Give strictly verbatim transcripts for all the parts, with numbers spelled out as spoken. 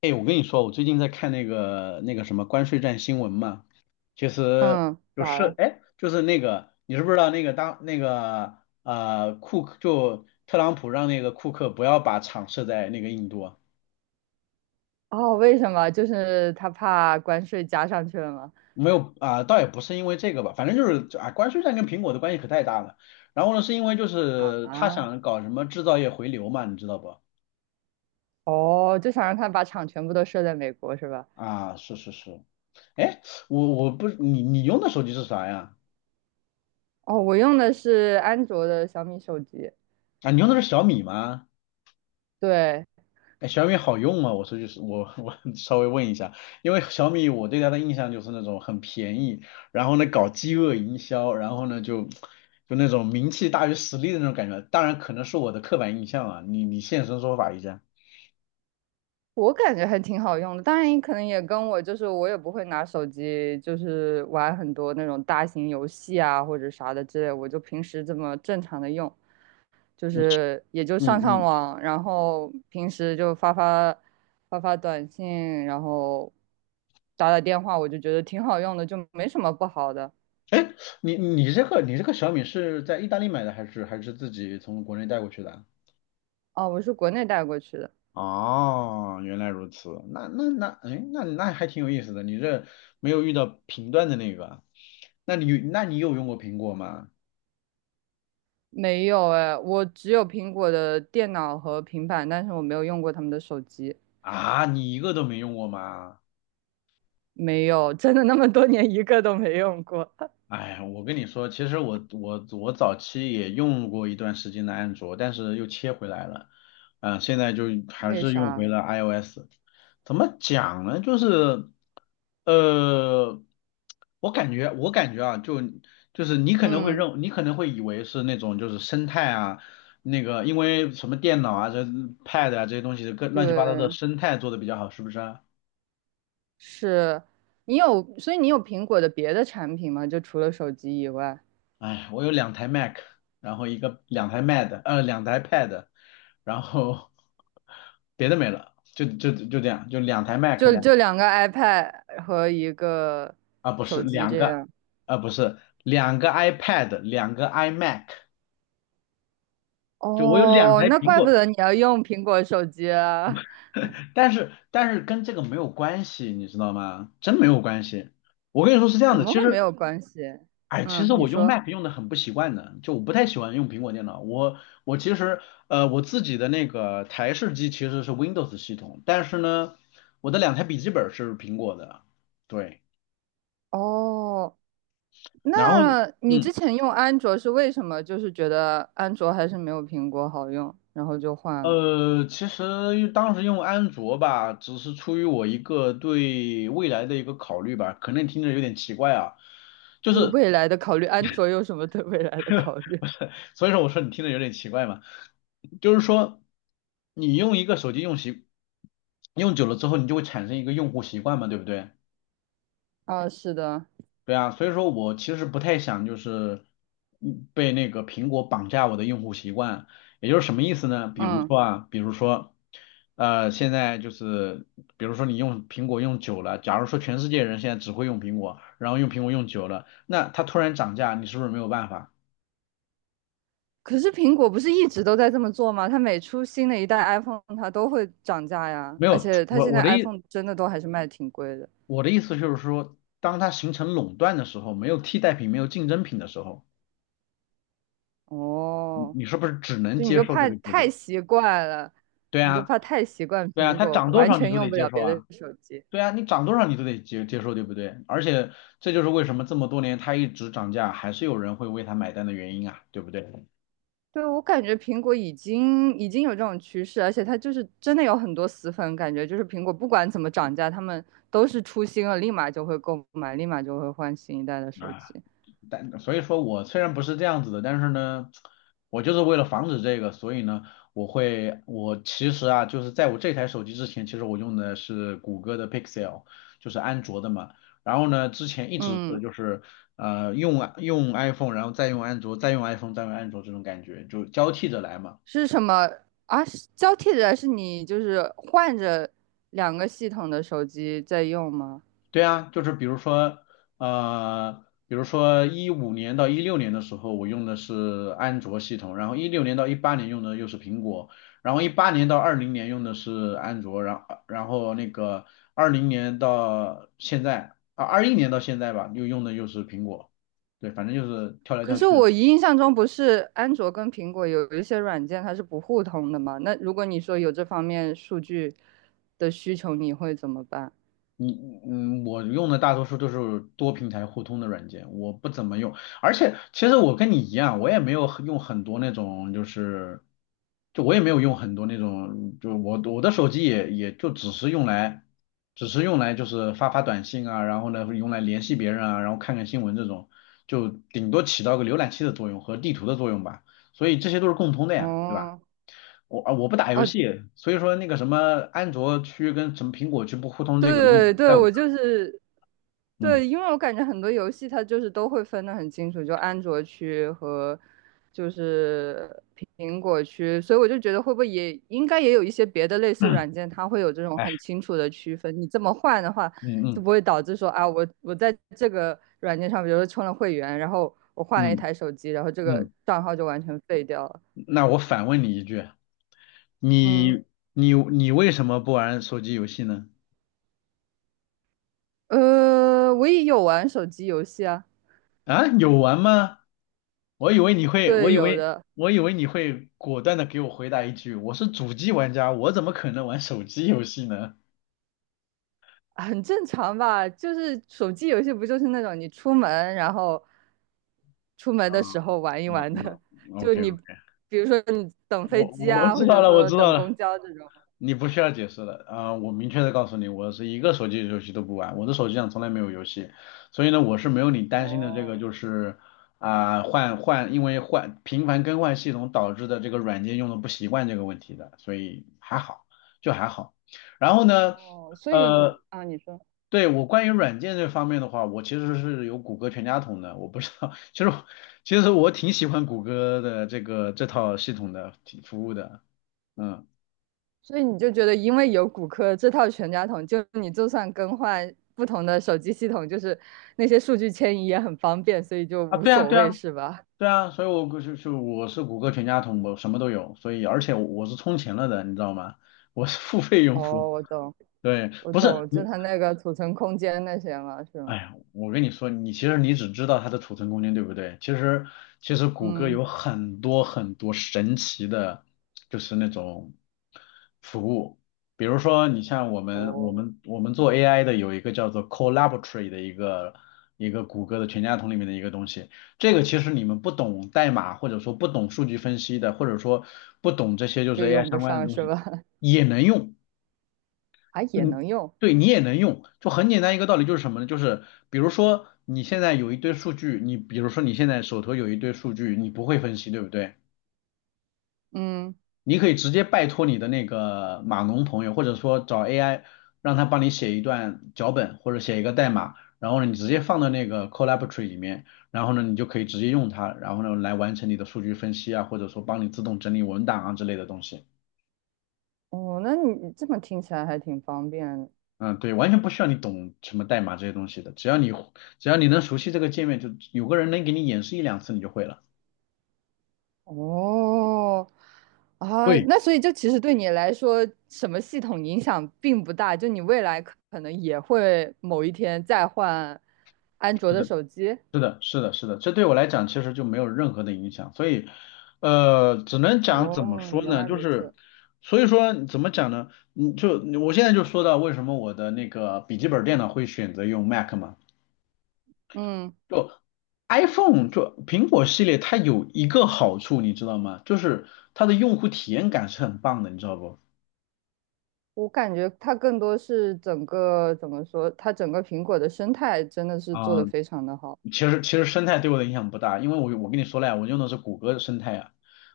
哎，我跟你说，我最近在看那个那个什么关税战新闻嘛，其实嗯，就咋是了？哎，就是那个你知不知道那个当那个呃库克就特朗普让那个库克不要把厂设在那个印度啊。哦，为什么？就是他怕关税加上去了吗？没有啊、倒也不是因为这个吧，反正就是啊关税战跟苹果的关系可太大了。然后呢，是因为就是他啊，想搞什么制造业回流嘛，你知道不？哦，就想让他把厂全部都设在美国是吧？啊，是是是，哎，我我不你你用的手机是啥呀？哦，我用的是安卓的小米手机。啊，你用的是小米吗？对，哎，小米好用吗？我说就是我我 稍微问一下，因为小米我对它的印象就是那种很便宜，然后呢搞饥饿营销，然后呢就就那种名气大于实力的那种感觉。当然可能是我的刻板印象啊，你你现身说法一下。我感觉还挺好用的。当然，你可能也跟我就是我也不会拿手机，就是玩很多那种大型游戏啊或者啥的之类，我就平时这么正常的用。就是也就嗯上上嗯，网，然后平时就发发发发短信，然后打打电话，我就觉得挺好用的，就没什么不好的。你你这个你这个小米是在意大利买的还是还是自己从国内带过去的啊？哦，我是国内带过去的。哦，原来如此，那那那，哎，那那还挺有意思的。你这没有遇到频段的那个，那你那你有用过苹果吗？没有哎，我只有苹果的电脑和平板，但是我没有用过他们的手机。啊，你一个都没用过吗？没有，真的那么多年一个都没用过。哎，我跟你说，其实我我我早期也用过一段时间的安卓，但是又切回来了，嗯、现在就 还为是用回啥？了 iOS。怎么讲呢？就是，呃，我感觉我感觉啊，就就是你可能会嗯，认，你可能会以为是那种就是生态啊，那个因为什么电脑啊、这 Pad 啊这些东西的各乱七八糟的对，生态做的比较好，是不是啊？是。你有，所以你有苹果的别的产品吗？就除了手机以外。哎，我有两台 Mac，然后一个两台 Mad，呃，两台 Pad，然后 别的没了，就就就这样，就两台 Mac 就两，就两个 iPad 和一个啊不是手机两这个样。啊不是两个 iPad，两个 iMac，就我有两哦，台那苹怪不果，得你要用苹果手机啊。但是但是跟这个没有关系，你知道吗？真没有关系。我跟你说是这样怎的，么其会没实有关系？哎，其嗯，实你我用 说。Mac 用的很不习惯的，就我不太喜欢用苹果电脑。我我其实呃我自己的那个台式机其实是 Windows 系统，但是呢，我的两台笔记本是苹果的，对。哦，那然后你嗯之前用安卓是为什么？就是觉得安卓还是没有苹果好用，然后就换了。呃，其实当时用安卓吧，只是出于我一个对未来的一个考虑吧，可能听着有点奇怪啊，就对是 未来的考虑，安卓有什么对未来的考虑？所以说我说你听着有点奇怪嘛，就是说你用一个手机用习用久了之后，你就会产生一个用户习惯嘛，对不对？啊，是的，对啊，所以说我其实不太想就是嗯被那个苹果绑架我的用户习惯，也就是什么意思呢？比如嗯。说啊，比如说呃，现在就是比如说你用苹果用久了，假如说全世界人现在只会用苹果，然后用苹果用久了，那它突然涨价，你是不是没有办法？可是苹果不是一直都在这么做吗？它每出新的一代 iPhone，它都会涨价呀。没而有，且它我现我在 的意 iPhone 真的都还是卖挺贵的。我的意思就是说，当它形成垄断的时候，没有替代品，没有竞争品的时候，你哦，你是不是只能就你接就受这怕个结太果？习惯了，对你就啊，怕太习惯对啊，苹它果，涨多完少你全都用得不接了受别的啊，手机。对啊，你涨多少你都得接接受，对不对？而且这就是为什么这么多年它一直涨价，还是有人会为它买单的原因啊，对不对？对，我感觉苹果已经已经有这种趋势，而且它就是真的有很多死粉，感觉就是苹果不管怎么涨价，他们都是出新了，立马就会购买，立马就会换新一代的手机。但所以说我虽然不是这样子的，但是呢，我就是为了防止这个，所以呢，我会，我其实啊，就是在我这台手机之前，其实我用的是谷歌的 Pixel，就是安卓的嘛。然后呢，之前一直是嗯，就是呃用用 iPhone，然后再用安卓，再用 iPhone，再用安卓这种感觉，就交替着来嘛。是什么啊？是交替着是你就是换着两个系统的手机在用吗？对啊，就是比如说，呃，比如说一五年到一六年的时候，我用的是安卓系统，然后一六年到一八年用的又是苹果，然后一八年到二零年用的是安卓，然后然后那个二零年到现在啊，二一年到现在吧，又用的又是苹果，对，反正就是跳来可跳是去。我印象中不是安卓跟苹果有一些软件它是不互通的吗？那如果你说有这方面数据的需求，你会怎么办？你嗯，嗯我用的大多数都是多平台互通的软件，我不怎么用。而且其实我跟你一样，我也没有很用很多那种，就是就我也没有用很多那种，就我我的手机也也就只是用来，只是用来就是发发短信啊，然后呢用来联系别人啊，然后看看新闻这种，就顶多起到个浏览器的作用和地图的作用吧。所以这些都是共通的呀，对吧？哦我啊我不打游哦，戏，所以说那个什么安卓区跟什么苹果区不互通这个问对题，在对，我。我就是嗯对，因为我感觉很多游戏它就是都会分得很清楚，就安卓区和就是苹果区，所以我就觉得会不会也应该也有一些别的类似嗯，软件，它会有这种哎，很清楚的区分。你这么换的话，嗯就嗯不会导致说啊，我我在这个软件上，比如说充了会员，然后我换了一嗯台手机，然后这个嗯，账号就完全废掉了。那我反问你一句，嗯，你你你为什么不玩手机游戏呢？呃，我也有玩手机游戏啊。啊，有玩吗？我以为你会，我对，以有为的。我以为你会果断的给我回答一句，我是主机玩家，我怎么可能玩手机游戏呢？很正常吧，就是手机游戏不就是那种你出门，然后出门啊的时候玩一啊玩的，啊 就，OK 你 OK，比如说你等飞我机我我啊，或知道者了，我说知道等了。公交这种。你不需要解释了啊、我明确的告诉你，我是一个手机游戏都不玩，我的手机上从来没有游戏，所以呢，我是没有你担心的这个哦就是啊、换换因为换频繁更换系统导致的这个软件用的不习惯这个问题的，所以还好，就还好。然后呢，哦，所以你呃，啊，你说，对我关于软件这方面的话，我其实是有谷歌全家桶的，我不知道，其实我其实我挺喜欢谷歌的这个这套系统的挺服务的，嗯。所以你就觉得因为有骨科这套全家桶，就你就算更换不同的手机系统，就是那些数据迁移也很方便，所以就啊，无对啊，所对谓啊，是吧？对啊，所以我就是就我是谷歌全家桶，我什么都有，所以而且我是充钱了的，你知道吗？我是付费用户。哦，我懂，对，我不是，懂，就它那个储存空间那些嘛，是哎吗？呀，我跟你说，你其实你只知道它的储存空间，对不对？其实其实谷歌嗯。有很多很多神奇的，就是那种服务，比如说你像我们我哦，们我们做 A I 的有一个叫做 Collaboratory 的一个一个谷歌的全家桶里面的一个东西，这个其实你们不懂代码或者说不懂数据分析的，或者说不懂这些就是 就 A I 用不相关的上东是西吧？也能用。啊，也嗯，能用，对你也能用，就很简单一个道理，就是什么呢？就是比如说你现在有一堆数据，你比如说你现在手头有一堆数据，你不会分析，对不对？嗯。你可以直接拜托你的那个码农朋友，或者说找 A I 让他帮你写一段脚本或者写一个代码，然后呢你直接放到那个 Collaboratory 里面，然后呢你就可以直接用它，然后呢来完成你的数据分析啊，或者说帮你自动整理文档啊之类的东西。哦，那你这么听起来还挺方便的。嗯，对，完全不需要你懂什么代码这些东西的，只要你只要你能熟悉这个界面，就有个人能给你演示一两次，你就会了。哦，啊，对，那所以就其实对你来说，什么系统影响并不大，就你未来可可能也会某一天再换安卓是的的，手机。是的，是的，是的，这对我来讲其实就没有任何的影响，所以，呃，只能讲怎么哦，说原呢，来就如此。是，所以说怎么讲呢？你就我现在就说到为什么我的那个笔记本电脑会选择用 Mac 嘛，嗯，就 iPhone 就苹果系列它有一个好处，你知道吗？就是它的用户体验感是很棒的，你知道不？我感觉它更多是整个怎么说，它整个苹果的生态真的是做啊、得非常的好。其实其实生态对我的影响不大，因为我我跟你说了呀，我用的是谷歌的生态啊，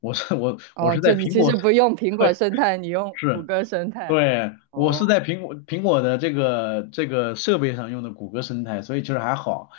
我是我我哦，是就在你苹其果，实不用苹 果对，生态，你用谷是，歌生态。对，我哦是在苹果苹果的这个这个设备上用的谷歌生态，所以其实还好。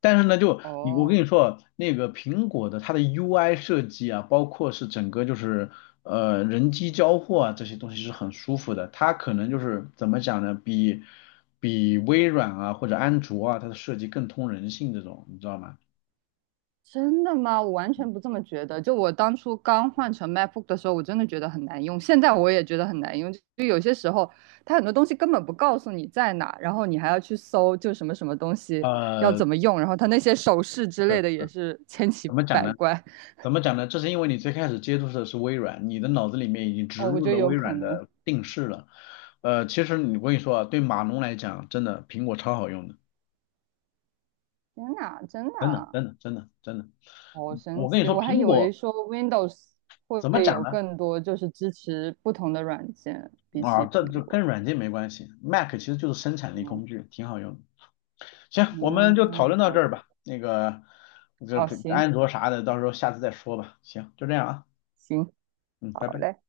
但是呢，就你我跟哦，你说，那个苹果的它的 U I 设计啊，包括是整个就是呃人机交互啊这些东西是很舒服的，它可能就是怎么讲呢，比比微软啊或者安卓啊它的设计更通人性这种，你知道吗？真的吗？我完全不这么觉得。就我当初刚换成 MacBook 的时候，我真的觉得很难用，现在我也觉得很难用。就有些时候，它很多东西根本不告诉你在哪，然后你还要去搜，就什么什么东西要呃，怎么用，然后它那些手势之类的是也是千奇怎么讲百呢？怪。怎么讲呢？这是因为你最开始接触的是微软，你的脑子里面已经植哦，我入觉得了有微可软能。的定式了。呃，其实你我跟你说啊，对码农来讲，真的苹果超好用的，天哪，真真的，的。真的，真的，真的。好神我跟你奇！说，我还苹以为果说 Windows 会不怎么会讲有呢？更多就是支持不同的软件，比啊，起苹这就跟果。软件没关系，Mac 其实就是生产力嗯，工具，挺好用的。行，我们哦，就讨论到好这的，儿吧。那个，这好，这行安卓啥的，到时候下次再说吧。行，就这样啊，行，嗯，拜好拜。嘞。